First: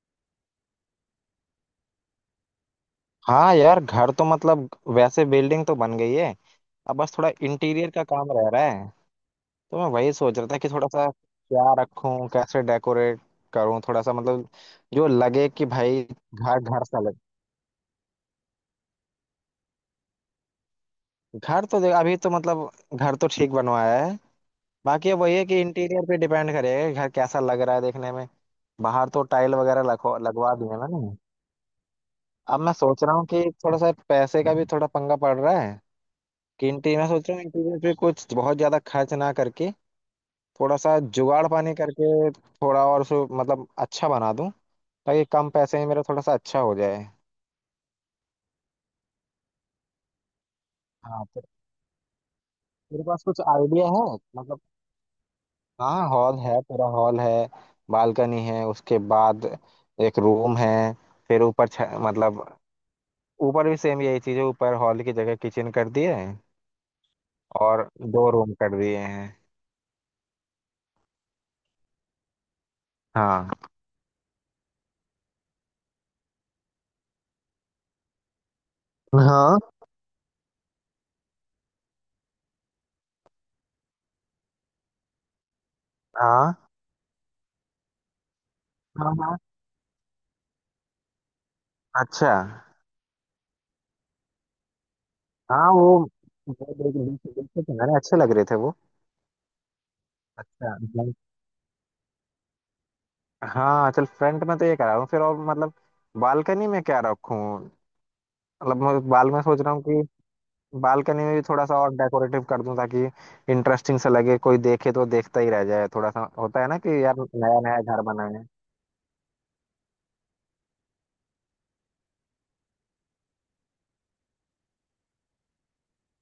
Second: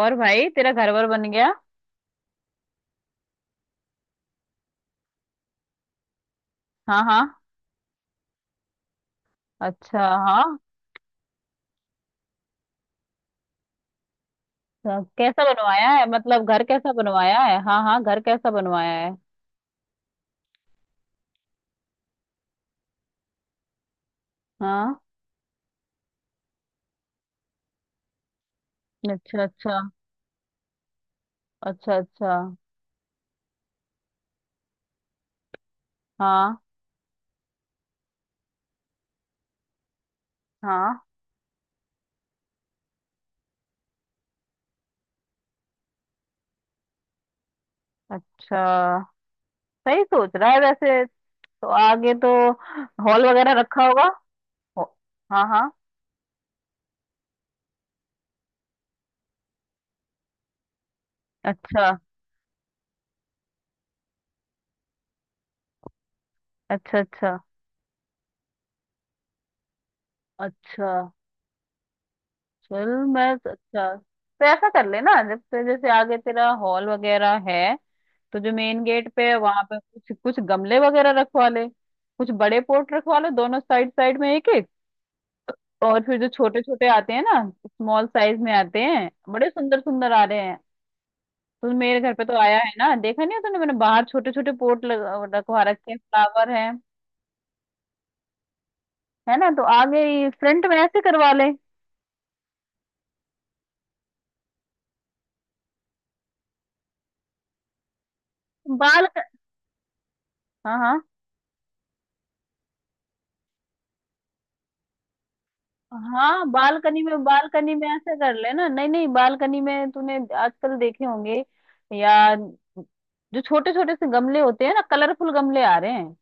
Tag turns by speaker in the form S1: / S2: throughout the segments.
S1: और भाई तेरा घर वर बन गया।
S2: हाँ यार, घर तो मतलब वैसे बिल्डिंग तो बन गई है। अब
S1: हाँ
S2: बस
S1: हाँ।
S2: थोड़ा इंटीरियर का काम रह रहा है। तो मैं
S1: अच्छा।
S2: वही सोच रहा था
S1: हाँ,
S2: कि थोड़ा सा क्या रखूं, कैसे डेकोरेट करूं, थोड़ा सा मतलब
S1: तो
S2: जो
S1: कैसा
S2: लगे कि
S1: बनवाया
S2: भाई
S1: है, मतलब
S2: घर
S1: घर
S2: घर
S1: कैसा
S2: सा लगे।
S1: बनवाया है? हाँ हाँ, घर कैसा बनवाया है?
S2: घर तो देख, अभी तो मतलब घर तो ठीक बनवाया है।
S1: हाँ।
S2: बाकी अब वही है कि इंटीरियर पे डिपेंड करेगा कि घर कैसा लग रहा है देखने में। बाहर तो
S1: अच्छा
S2: टाइल
S1: अच्छा।
S2: वगैरह लगवा लगवा दिए मैंने।
S1: अच्छा अच्छा।
S2: अब मैं सोच रहा हूँ कि थोड़ा सा पैसे का भी थोड़ा पंगा पड़ रहा है
S1: हाँ
S2: कि इंटीरियर, मैं सोच रहा हूँ इंटीरियर पे कुछ बहुत ज्यादा खर्च ना करके थोड़ा
S1: हाँ।
S2: सा जुगाड़ पानी करके थोड़ा और सो मतलब अच्छा बना दूं, ताकि कम पैसे में मेरा थोड़ा सा अच्छा हो जाए।
S1: अच्छा। सही सोच रहा है वैसे।
S2: हाँ
S1: तो
S2: तो
S1: आगे तो
S2: तेरे पास
S1: हॉल
S2: कुछ
S1: वगैरह रखा
S2: आइडिया
S1: होगा।
S2: है? मतलब
S1: हो- हाँ हाँ।
S2: हाँ हॉल है, पूरा हॉल है। बालकनी है उसके बाद। एक रूम है। फिर ऊपर
S1: अच्छा
S2: मतलब ऊपर भी सेम यही चीज है। ऊपर हॉल की जगह किचन कर दिए है
S1: अच्छा। अच्छा
S2: और दो रूम कर दिए हैं।
S1: अच्छा। चल। मैं
S2: हाँ
S1: अच्छा, तो ऐसा कर लेना, जब से जैसे आगे तेरा हॉल वगैरह है तो जो मेन गेट पे है वहां
S2: हाँ
S1: पे कुछ कुछ गमले वगैरह रखवा ले। कुछ बड़े पॉट रखवा ले, दोनों साइड साइड में एक एक। और फिर जो
S2: हाँ
S1: छोटे छोटे आते हैं ना, स्मॉल साइज में आते हैं,
S2: हाँ हाँ।
S1: बड़े सुंदर सुंदर आ रहे हैं। तो मेरे घर पे
S2: अच्छा।
S1: तो आया है ना, देखा नहीं है तूने? मैंने बाहर छोटे छोटे पॉट रखवा
S2: हाँ वो
S1: रखे हैं, फ्लावर
S2: वो
S1: हैं।
S2: देख देख देखे थे मैंने, अच्छे लग रहे थे वो।
S1: है ना, तो आगे फ्रंट
S2: अच्छा,
S1: में ऐसे करवा ले।
S2: हाँ चल फ्रंट में तो ये करा रहा हूँ फिर, और मतलब बालकनी में क्या रखूँ? मतलब
S1: बाल
S2: मैं बाल में सोच रहा हूँ कि
S1: हाँ हाँ।
S2: बालकनी में भी थोड़ा सा और डेकोरेटिव कर दूँ ताकि इंटरेस्टिंग सा लगे, कोई देखे तो देखता ही रह जाए। थोड़ा सा
S1: हाँ,
S2: होता है ना
S1: बालकनी
S2: कि यार
S1: में
S2: नया
S1: बालकनी
S2: नया
S1: में
S2: घर
S1: ऐसे
S2: बना
S1: कर
S2: है।
S1: लेना, नहीं नहीं, बालकनी में तूने आजकल देखे होंगे, या जो छोटे छोटे से गमले होते हैं ना, कलरफुल गमले आ रहे हैं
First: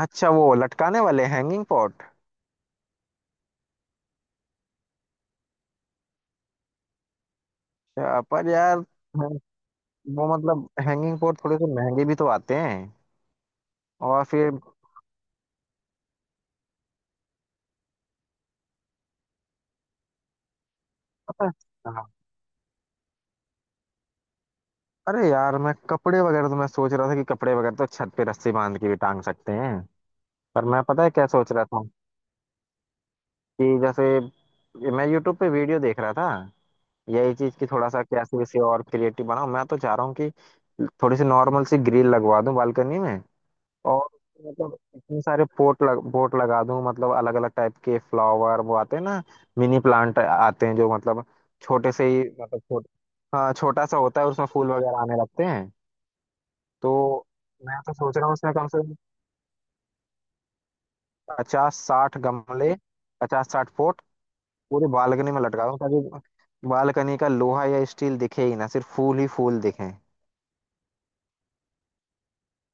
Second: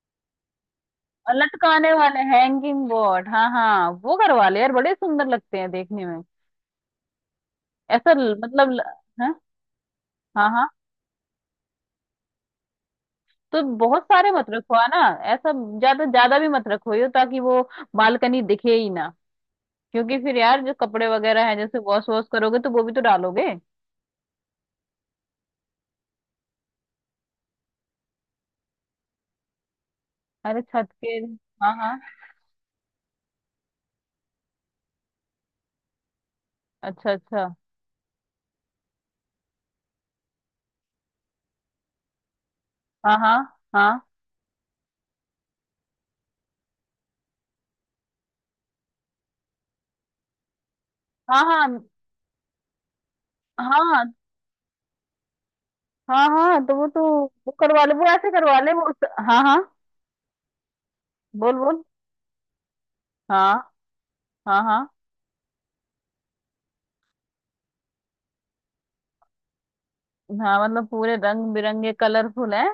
S2: अच्छा, वो लटकाने वाले
S1: और
S2: हैंगिंग
S1: लटकाने
S2: पॉट?
S1: वाले हैंगिंग बोर्ड। हाँ हाँ, वो करवा ले यार, बड़े सुंदर लगते हैं देखने में। ऐसा
S2: पर यार
S1: हाँ
S2: हैं- वो
S1: हाँ। हाँ,
S2: मतलब हैंगिंग पॉट थोड़े से महंगे भी तो आते हैं।
S1: तो बहुत
S2: और
S1: सारे मत
S2: फिर
S1: रखवा ना। ऐसा ज्यादा ज्यादा भी मत रखवाइयो ताकि वो बालकनी दिखे ही ना। क्योंकि फिर यार जो कपड़े वगैरह
S2: पता
S1: हैं, जैसे
S2: है- हाँ।
S1: वॉश वॉश करोगे तो वो भी तो डालोगे।
S2: अरे यार, मैं कपड़े वगैरह तो मैं सोच रहा था कि कपड़े वगैरह तो छत पे रस्सी बांध के भी टांग सकते हैं।
S1: अरे
S2: पर मैं
S1: छत
S2: पता है
S1: के।
S2: क्या सोच रहा
S1: हाँ
S2: था
S1: हाँ।
S2: कि जैसे मैं यूट्यूब पे वीडियो देख रहा था
S1: अच्छा
S2: यही
S1: अच्छा।
S2: चीज की थोड़ा सा कैसे इसे और क्रिएटिव बनाऊं। मैं तो चाह रहा हूँ कि थोड़ी सी नॉर्मल सी ग्रिल लगवा दूं बालकनी में।
S1: हाँ हाँ हाँ
S2: और मतलब इतने सारे पोट लगा दूं, मतलब अलग अलग टाइप के फ्लावर वो आते हैं ना, मिनी प्लांट आते हैं जो मतलब
S1: हाँ
S2: छोटे से ही मतलब हाँ
S1: हाँ
S2: छोटा सा
S1: हाँ
S2: होता है उसमें फूल वगैरह आने लगते हैं।
S1: हाँ हाँ,
S2: तो
S1: तो वो
S2: मैं
S1: करवा
S2: तो
S1: ले, वो
S2: सोच रहा
S1: ऐसे
S2: हूँ उसमें
S1: करवा
S2: कम
S1: ले,
S2: से
S1: वो
S2: कम
S1: हाँ हाँ। बोल
S2: पचास
S1: बोल।
S2: साठ गमले, पचास
S1: हाँ
S2: साठ पोट
S1: हाँ
S2: पूरे
S1: हाँ
S2: बालकनी में लटका दूं, ताकि बालकनी का लोहा या स्टील दिखे ही ना, सिर्फ फूल ही फूल दिखे।
S1: हाँ, मतलब पूरे रंग बिरंगे कलरफुल है।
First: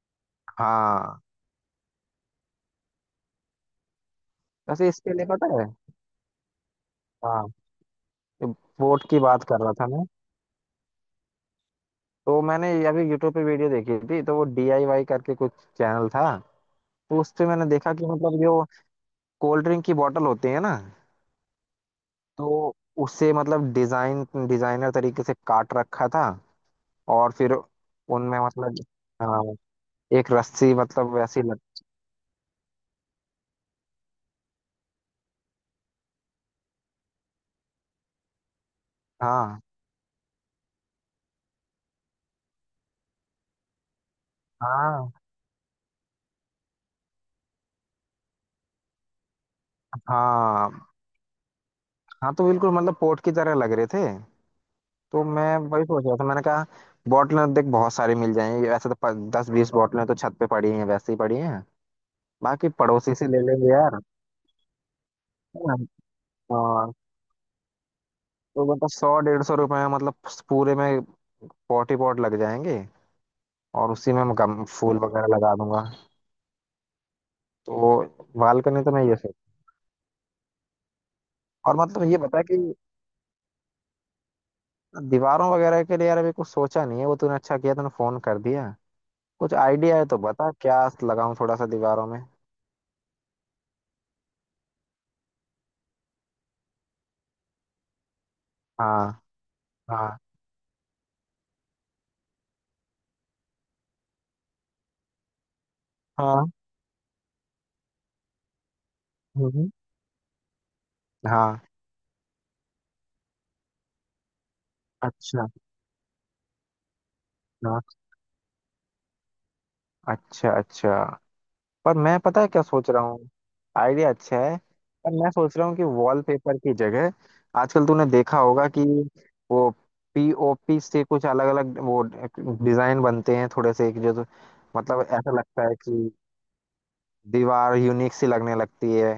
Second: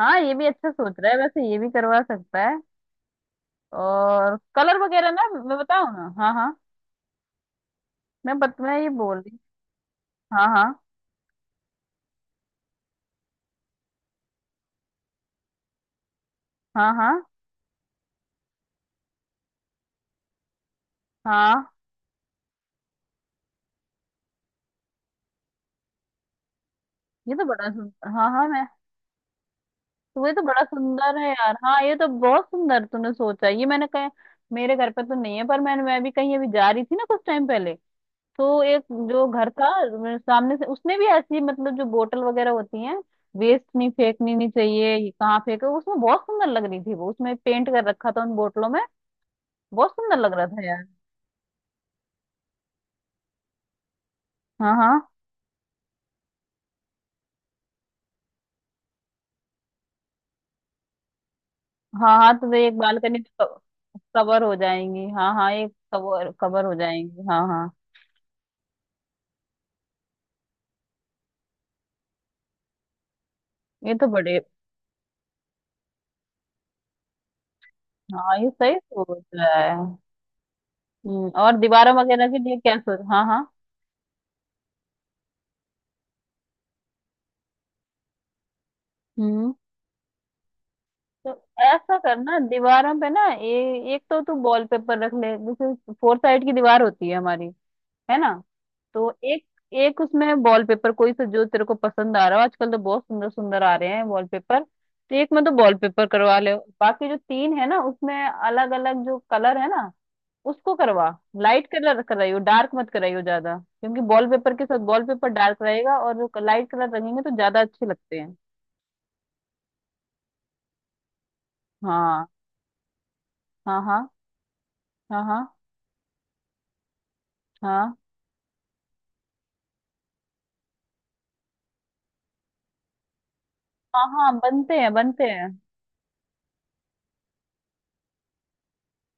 S1: हाँ, ये भी अच्छा सोच रहा है
S2: हाँ
S1: वैसे, ये भी करवा सकता है। और कलर
S2: वैसे
S1: वगैरह
S2: इसके
S1: ना
S2: लिए पता
S1: मैं
S2: है,
S1: बताऊँ ना? हाँ हाँ।
S2: हाँ
S1: मैं ये
S2: बोट
S1: बोल
S2: की
S1: रही।
S2: बात कर रहा था मैं।
S1: हाँ हाँ
S2: तो मैंने अभी यूट्यूब पे वीडियो देखी थी तो वो डीआईवाई करके कुछ चैनल था।
S1: हाँ हाँ
S2: तो उस पे मैंने देखा कि मतलब जो कोल्ड ड्रिंक की बोतल होती है ना,
S1: हाँ।
S2: तो उसे मतलब डिजाइन, डिजाइनर तरीके से काट रखा था, और
S1: ये तो
S2: फिर
S1: बड़ा सुन हाँ
S2: उनमें
S1: हाँ। मैं
S2: मतलब हाँ
S1: तो,
S2: एक
S1: ये तो बड़ा
S2: रस्सी मतलब
S1: सुंदर है
S2: वैसी
S1: यार,
S2: लग।
S1: हाँ ये तो बहुत सुंदर तूने सोचा, ये मैंने कहा। मेरे घर पे तो नहीं है, पर मैं भी कहीं अभी जा रही थी ना कुछ टाइम पहले। तो एक, जो घर
S2: हाँ
S1: था मेरे सामने से, उसने भी ऐसी मतलब जो बोतल वगैरह होती है, वेस्ट नहीं, फेंकनी नहीं चाहिए ये,
S2: हाँ
S1: कहाँ फेंके, उसमें बहुत सुंदर लग रही थी वो, उसमें पेंट कर रखा था उन बोतलों में। बहुत सुंदर लग रहा था यार।
S2: हाँ हाँ, तो बिल्कुल मतलब पोर्ट की तरह लग रहे थे।
S1: हाँ हाँ
S2: तो मैं वही सोच रहा था, मैंने कहा बॉटलें देख बहुत सारी मिल जाएंगी, वैसे तो दस बीस बॉटलें तो छत पे पड़ी हैं, वैसे ही पड़ी हैं।
S1: हाँ हाँ, तो वे
S2: बाकी
S1: एक
S2: पड़ोसी
S1: बालकनी
S2: से ले
S1: तो
S2: लेंगे यार,
S1: कवर हो जाएंगी। हाँ हाँ,
S2: है
S1: एक
S2: ना?
S1: कवर कवर हो
S2: और
S1: जाएंगी। हाँ हाँ।
S2: तो मतलब सौ डेढ़ सौ रुपए में मतलब पूरे में पॉट ही पॉट लग जाएंगे, और
S1: ये तो
S2: उसी में मैं
S1: बड़े,
S2: फूल वगैरह लगा दूंगा। तो
S1: हाँ ये सही
S2: बालकनी तो मैं ये
S1: सोच
S2: सोच,
S1: रहा है। और
S2: और
S1: दीवारों
S2: मतलब ये
S1: वगैरह के
S2: बता
S1: लिए
S2: कि
S1: क्या सोच? हाँ हाँ।
S2: दीवारों वगैरह के लिए यार अभी कुछ सोचा नहीं है, वो तूने अच्छा किया तूने फोन कर दिया।
S1: हम्म,
S2: कुछ आइडिया है तो बता क्या
S1: तो
S2: लगाऊं थोड़ा सा
S1: ऐसा
S2: दीवारों में।
S1: करना दीवारों पे ना, एक तो तू वॉलपेपर रख ले, जैसे फोर साइड की दीवार होती है हमारी, है ना? तो
S2: हाँ
S1: एक एक
S2: हाँ
S1: उसमें वॉलपेपर, कोई सा जो तेरे को पसंद आ रहा हो, आजकल तो बहुत सुंदर सुंदर आ रहे हैं वॉलपेपर, तो एक में तो वॉलपेपर करवा
S2: हाँ।
S1: ले। बाकी जो तीन है ना, उसमें अलग अलग जो
S2: हम्म,
S1: कलर है
S2: हम्म,
S1: ना, उसको करवा।
S2: हाँ।
S1: लाइट कलर कराइयो, डार्क मत कराइयो ज्यादा, क्योंकि वॉलपेपर के साथ वॉलपेपर
S2: अच्छा।
S1: डार्क रहेगा और जो लाइट कलर रंगेंगे तो ज्यादा
S2: हाँ
S1: अच्छे लगते हैं।
S2: अच्छा अच्छा। पर मैं
S1: हाँ
S2: पता है क्या सोच रहा हूँ,
S1: हाँ हाँ
S2: आइडिया अच्छा है, पर
S1: हाँ
S2: मैं
S1: हाँ
S2: सोच रहा हूँ कि वॉलपेपर की जगह आजकल
S1: हाँ
S2: तूने देखा होगा कि वो पीओपी से कुछ अलग अलग वो डिजाइन बनते हैं थोड़े से
S1: हाँ
S2: जो जो-
S1: हाँ, बनते हैं
S2: मतलब
S1: बनते
S2: ऐसा
S1: हैं।
S2: लगता है कि दीवार यूनिक सी लगने लगती है,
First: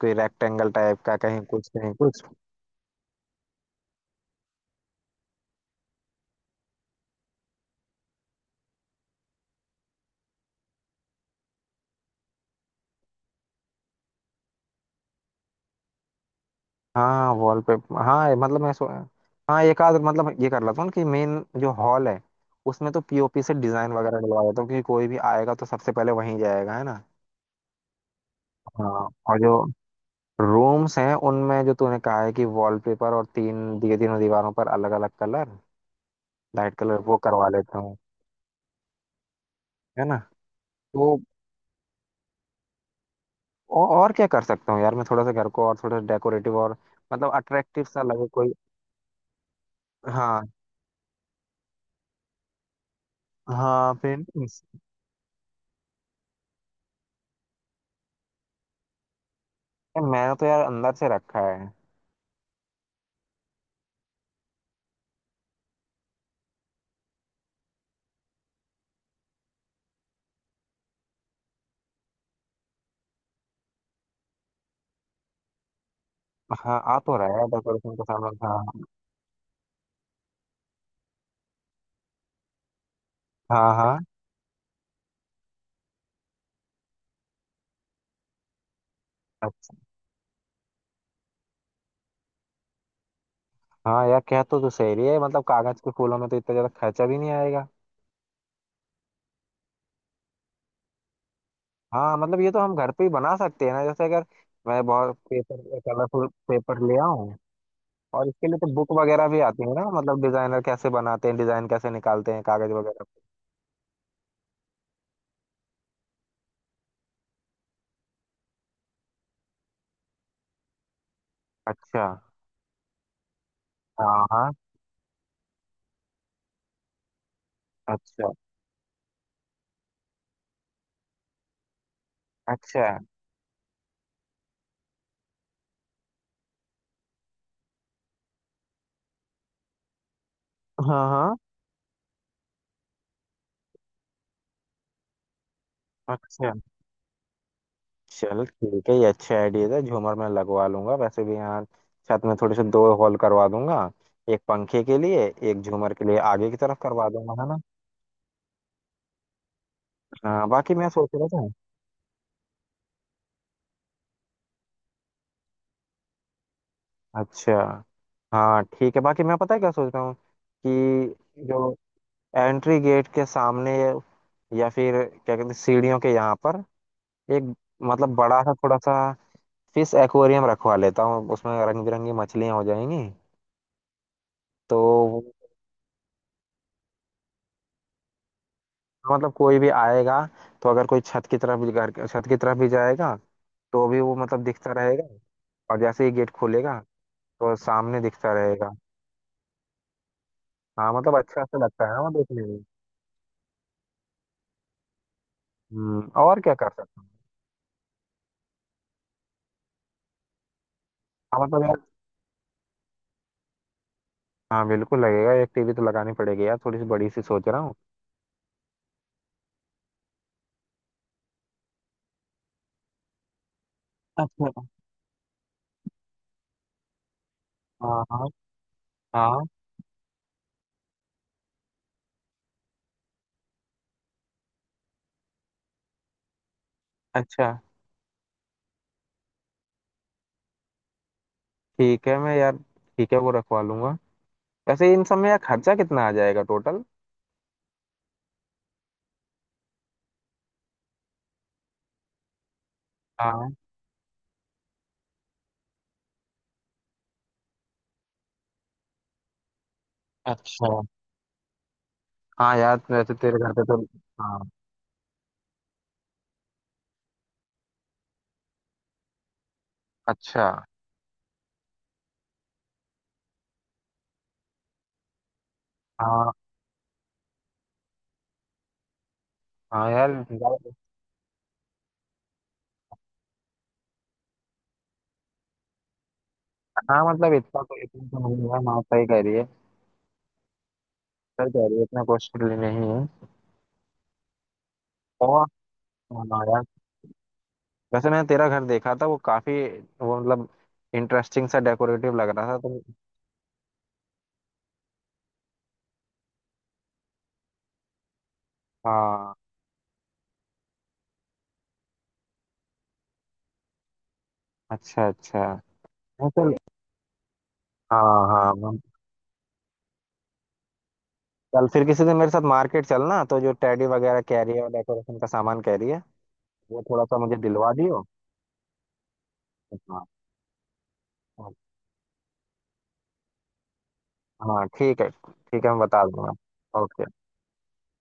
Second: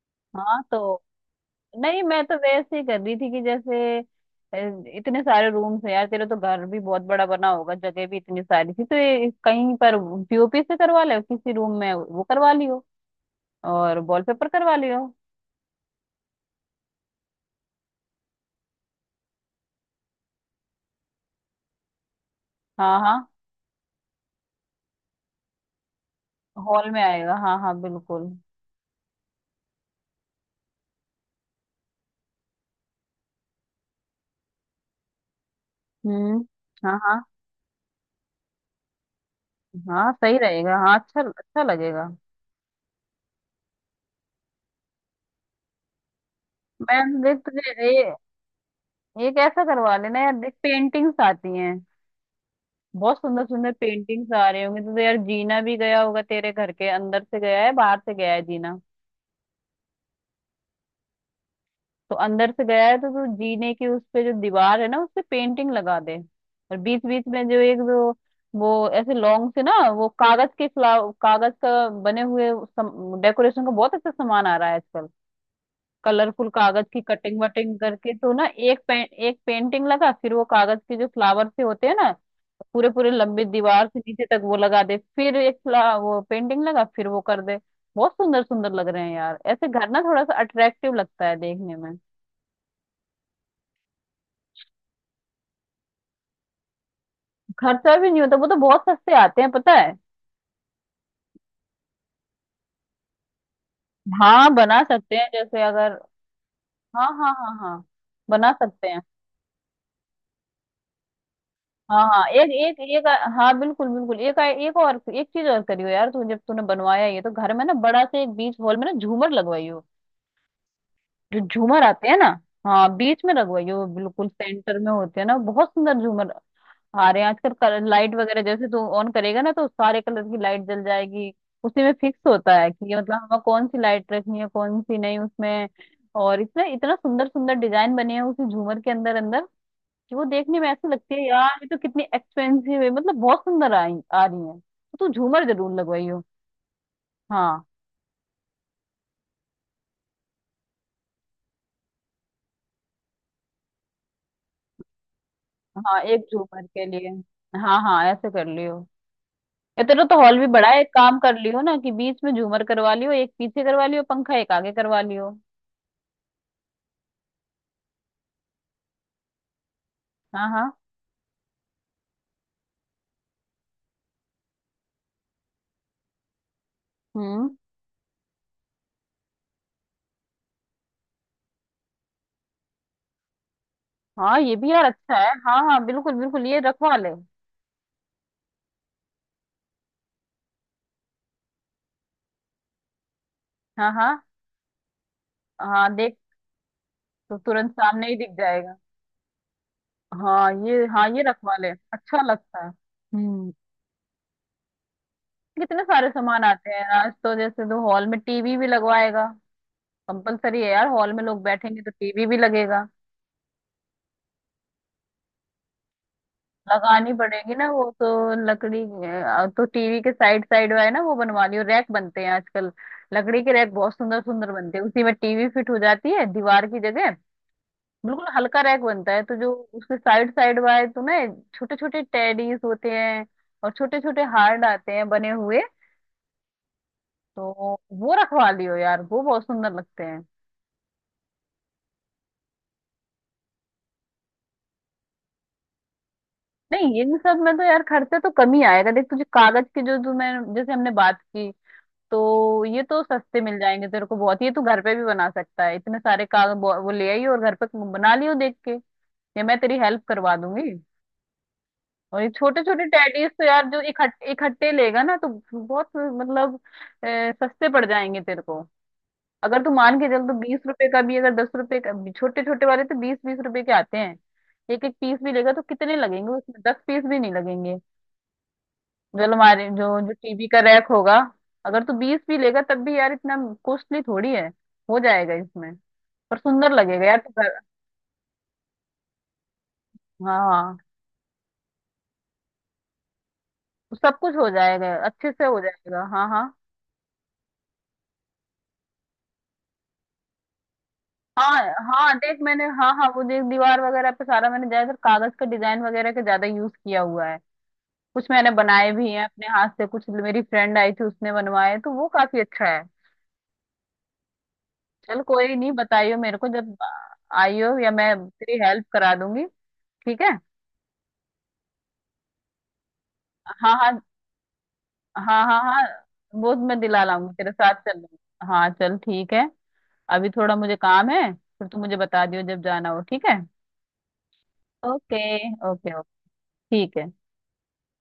S2: कोई
S1: हाँ
S2: रेक्टेंगल टाइप
S1: तो
S2: का, कहीं कुछ कहीं
S1: नहीं,
S2: कुछ।
S1: मैं तो वैसे ही कर रही थी कि जैसे इतने सारे रूम्स हैं यार, तेरा तो घर भी बहुत बड़ा बना होगा, जगह भी इतनी सारी थी तो ये कहीं पर पीओपी से करवा ले किसी रूम में, वो करवा लियो, और वॉलपेपर करवा लियो।
S2: हाँ वॉलपेपर, हाँ मतलब मैं सो हाँ, एक आध मतलब ये कर लेता हूँ कि मेन जो हॉल है उसमें
S1: हाँ
S2: तो
S1: हाँ,
S2: पीओपी से डिजाइन वगैरह डलवा देता हूँ, क्योंकि कोई भी आएगा तो सबसे पहले वहीं जाएगा, है
S1: हॉल में
S2: ना।
S1: आएगा, हाँ हाँ बिल्कुल।
S2: हाँ, और जो रूम्स हैं उनमें जो तूने कहा है कि वॉलपेपर और तीन दिए, तीनों दीवारों पर अलग अलग कलर,
S1: हम्म,
S2: लाइट
S1: हाँ
S2: कलर वो
S1: हाँ
S2: करवा लेता हूँ। है
S1: हाँ,
S2: ना,
S1: सही रहेगा, हाँ
S2: तो
S1: अच्छा अच्छा लगेगा।
S2: और क्या कर सकता हूँ यार, मैं थोड़ा सा घर को और थोड़ा डेकोरेटिव और
S1: मैं
S2: मतलब
S1: देख
S2: अट्रैक्टिव
S1: तुझे
S2: सा
S1: ये
S2: लगे कोई।
S1: एक ऐसा करवा लेना यार,
S2: हाँ
S1: देख पेंटिंग्स आती हैं, बहुत सुंदर सुंदर
S2: हाँ
S1: पेंटिंग्स आ रहे
S2: पेंटिंग्स,
S1: होंगे। तो यार जीना भी गया होगा तेरे घर के, अंदर से गया है, बाहर से गया है जीना?
S2: मैंने तो यार अंदर से रखा है।
S1: तो अंदर से गया है, तो तू जीने की, उस पे जो दीवार है ना, उस पे पेंटिंग लगा दे। और बीच बीच में जो एक, जो वो ऐसे लॉन्ग से ना, वो कागज के फ्लावर, कागज का बने हुए, डेकोरेशन का बहुत अच्छा सामान आ रहा है आजकल, कलरफुल
S2: हाँ,
S1: कागज
S2: आ
S1: की
S2: तो रहा
S1: कटिंग
S2: है
S1: वटिंग
S2: डेकोरेशन का
S1: करके तो
S2: सामान,
S1: ना,
S2: हाँ
S1: एक पेंटिंग लगा, फिर वो कागज के जो फ्लावर से होते हैं ना, पूरे पूरे लंबी
S2: हाँ
S1: दीवार
S2: हाँ।
S1: से नीचे तक वो लगा दे, फिर एक वो पेंटिंग लगा फिर वो कर दे। बहुत सुंदर सुंदर लग रहे हैं यार, ऐसे
S2: अच्छा,
S1: घर ना थोड़ा सा अट्रैक्टिव लगता है देखने में।
S2: हाँ यार कह तो तू सही रही है, मतलब कागज के फूलों में तो इतना ज्यादा खर्चा भी नहीं आएगा।
S1: खर्चा भी नहीं होता, वो तो बहुत सस्ते आते हैं, पता है।
S2: हाँ मतलब ये तो हम घर पे ही बना सकते हैं ना, जैसे अगर
S1: हाँ बना
S2: मैं
S1: सकते
S2: बहुत
S1: हैं जैसे
S2: पेपर,
S1: अगर,
S2: कलरफुल पेपर ले
S1: हाँ हाँ
S2: आऊँ।
S1: हाँ हाँ
S2: और इसके
S1: बना
S2: लिए तो
S1: सकते
S2: बुक
S1: हैं,
S2: वगैरह भी आती है ना, मतलब डिजाइनर कैसे बनाते हैं, डिजाइन कैसे
S1: हाँ हाँ,
S2: निकालते हैं
S1: एक
S2: कागज
S1: एक
S2: वगैरह
S1: एक, हाँ बिल्कुल बिल्कुल, एक एक और एक चीज और करियो यार, तू जब तूने बनवाया ये, तो घर में ना बड़ा से एक बीच हॉल में ना झूमर लगवाइयो, जो
S2: पे।
S1: झूमर
S2: अच्छा।
S1: आते हैं ना। हाँ बीच में लगवाइयो,
S2: हाँ
S1: बिल्कुल
S2: हाँ।
S1: सेंटर में होते हैं ना, बहुत सुंदर झूमर आ रहे हैं आजकल, लाइट
S2: अच्छा
S1: वगैरह जैसे तू ऑन करेगा ना तो सारे कलर की लाइट जल जाएगी। उसी में फिक्स होता है
S2: अच्छा।
S1: कि ये, मतलब हमें कौन सी लाइट रखनी है कौन सी नहीं उसमें। और इतना इतना सुंदर सुंदर डिजाइन बने हैं उसी झूमर के अंदर अंदर। वो देखने में ऐसे
S2: हाँ
S1: लगती है
S2: हाँ।
S1: यार, ये तो कितनी एक्सपेंसिव है, मतलब बहुत सुंदर आई आ रही है, तो तू झूमर जरूर लगवाई हो।
S2: अच्छा।
S1: हाँ
S2: चलो ठीक है, ये अच्छा आइडिया था, झूमर मैं लगवा लूंगा। वैसे भी यहाँ छत में थोड़े से दो हॉल करवा दूंगा, एक पंखे के लिए, एक झूमर
S1: हाँ,
S2: के लिए
S1: एक
S2: आगे की
S1: झूमर
S2: तरफ
S1: के लिए,
S2: करवा दूंगा, है ना।
S1: हाँ हाँ ऐसे कर लियो। ये तेरा तो हॉल भी
S2: हाँ
S1: बड़ा
S2: बाकी
S1: है, एक
S2: मैं सोच
S1: काम
S2: रहा
S1: कर
S2: था,
S1: लियो ना कि बीच में झूमर करवा लियो, एक पीछे करवा लियो पंखा, एक आगे करवा लियो।
S2: अच्छा, हाँ ठीक है बाकी मैं पता है क्या सोच रहा हूँ
S1: हाँ हाँ।
S2: कि जो एंट्री गेट के सामने या फिर क्या कहते हैं, सीढ़ियों के यहाँ पर
S1: हम्म,
S2: एक मतलब बड़ा सा थोड़ा सा फिश एक्वेरियम रखवा लेता हूँ, उसमें रंग बिरंगी मछलियाँ हो जाएंगी।
S1: हाँ, ये भी यार
S2: तो
S1: अच्छा है, हाँ हाँ बिल्कुल बिल्कुल ये रखवा ले।
S2: मतलब कोई भी आएगा, तो अगर कोई छत की तरफ भी छत की तरफ भी जाएगा तो
S1: हाँ
S2: भी वो
S1: हाँ
S2: मतलब दिखता रहेगा, और
S1: हाँ,
S2: जैसे ही
S1: देख,
S2: गेट खुलेगा
S1: तो
S2: तो
S1: तुरंत
S2: सामने
S1: सामने ही दिख
S2: दिखता रहेगा।
S1: जाएगा। हाँ ये,
S2: हाँ
S1: हाँ
S2: मतलब
S1: ये
S2: अच्छा
S1: रखवा
S2: सा
S1: ले,
S2: लगता है ना वो
S1: अच्छा
S2: देखने में।
S1: लगता है। हम्म। कितने सारे
S2: और
S1: सामान
S2: क्या
S1: आते
S2: कर
S1: हैं
S2: सकते
S1: आज, तो जैसे तो हॉल में टीवी भी लगवाएगा, कंपलसरी है यार, हॉल में
S2: हैं,
S1: लोग
S2: हाँ मतलब यार
S1: बैठेंगे तो टीवी भी लगेगा।
S2: हाँ बिल्कुल लगेगा, एक टीवी तो लगानी पड़ेगी यार, थोड़ी सी बड़ी
S1: लगानी
S2: सी सोच
S1: पड़ेगी
S2: रहा
S1: ना
S2: हूँ।
S1: वो तो। लकड़ी तो टीवी के साइड साइड है ना, वो बनवा लियो, रैक बनते हैं आजकल। लकड़ी के रैक बहुत सुंदर सुंदर
S2: अच्छा
S1: बनते हैं, उसी में टीवी फिट हो जाती है दीवार की जगह।
S2: हाँ
S1: बिल्कुल
S2: हाँ।
S1: हल्का रैक बनता है, तो
S2: हाँ,
S1: जो उसके साइड साइड वाले तो ना, छोटे छोटे टेडीज होते हैं और छोटे छोटे हार्ड आते हैं बने हुए।
S2: अच्छा
S1: तो वो रखवा लियो यार, वो बहुत सुंदर लगते हैं।
S2: ठीक है मैं यार, ठीक है वो रखवा लूंगा। वैसे इन सब में यार खर्चा कितना आ जाएगा टोटल?
S1: नहीं, इन सब में तो यार खर्चा तो कम ही आएगा। देख, तुझे कागज के जो जो, मैं जैसे हमने बात की, तो ये तो सस्ते
S2: हाँ,
S1: मिल जाएंगे तेरे को बहुत, ये तू घर पे भी बना सकता है, इतने सारे कागज वो ले आई और घर पे बना लियो देख के। ये मैं तेरी हेल्प करवा दूंगी।
S2: अच्छा,
S1: और ये
S2: हाँ
S1: छोटे
S2: यार
S1: छोटे
S2: वैसे
S1: टेडीज
S2: तेरे
S1: तो
S2: घर पे
S1: यार जो
S2: तो
S1: इकट्ठे
S2: हाँ।
S1: इकट्ठे लेगा ना, तो बहुत मतलब सस्ते पड़ जाएंगे तेरे को। अगर तू मान के चल तो
S2: अच्छा,
S1: बीस रुपए का भी, अगर 10 रुपए का भी, छोटे छोटे वाले तो 20-20 रुपए के आते हैं। एक एक पीस भी लेगा तो कितने लगेंगे?
S2: हाँ
S1: उसमें 10 पीस भी नहीं लगेंगे। जो हमारे
S2: हाँ
S1: जो
S2: यार
S1: जो टीवी का
S2: ज्यादा-
S1: रैक होगा, अगर तू 20 भी लेगा तब भी यार इतना कॉस्टली थोड़ी है, हो जाएगा इसमें। पर सुंदर
S2: हाँ
S1: लगेगा यार तो
S2: मतलब
S1: घर।
S2: इतना तो, इतना तो नहीं है, माँ सही कह रही है,
S1: हाँ हाँ,
S2: सही कह रही है, इतना कॉस्टली नहीं है।
S1: सब कुछ हो जाएगा अच्छे से
S2: और
S1: हो जाएगा। हाँ
S2: हाँ
S1: हाँ
S2: यार वैसे मैंने तेरा घर देखा था वो काफी वो मतलब इंटरेस्टिंग सा
S1: हाँ हाँ।
S2: डेकोरेटिव लग
S1: देख
S2: रहा था
S1: मैंने, हाँ
S2: तो।
S1: हाँ, वो देख दीवार वगैरह पे सारा मैंने ज्यादातर कागज का डिजाइन वगैरह का ज्यादा यूज किया हुआ है। कुछ मैंने बनाए भी हैं
S2: हाँ,
S1: अपने हाथ से, कुछ मेरी फ्रेंड आई थी उसने बनवाए, तो वो काफी अच्छा है।
S2: अच्छा
S1: चल,
S2: अच्छा।
S1: कोई नहीं, बताइयो
S2: नहीं,
S1: मेरे को
S2: चल।
S1: जब आइयो, या मैं
S2: हाँ हाँ
S1: तेरी हेल्प करा दूंगी, ठीक है?
S2: चल फिर किसी दिन मेरे साथ मार्केट चलना, तो जो
S1: हाँ
S2: टेडी
S1: हाँ
S2: वगैरह कह रही है और डेकोरेशन का
S1: हाँ हाँ
S2: सामान कह
S1: हाँ।
S2: रही है
S1: वो मैं
S2: वो
S1: दिला
S2: थोड़ा सा
S1: लाऊंगी,
S2: मुझे
S1: तेरे
S2: दिलवा
S1: साथ चल
S2: दियो।
S1: लूंगी, हाँ चल ठीक है।
S2: हाँ।
S1: अभी थोड़ा मुझे काम है,
S2: हाँ,
S1: फिर तू मुझे बता दियो जब जाना हो, ठीक है?
S2: हाँ, ठीक है
S1: ओके।
S2: ठीक है, मैं
S1: ओके ओके।
S2: बता दूंगा।
S1: ठीक है।
S2: ओके।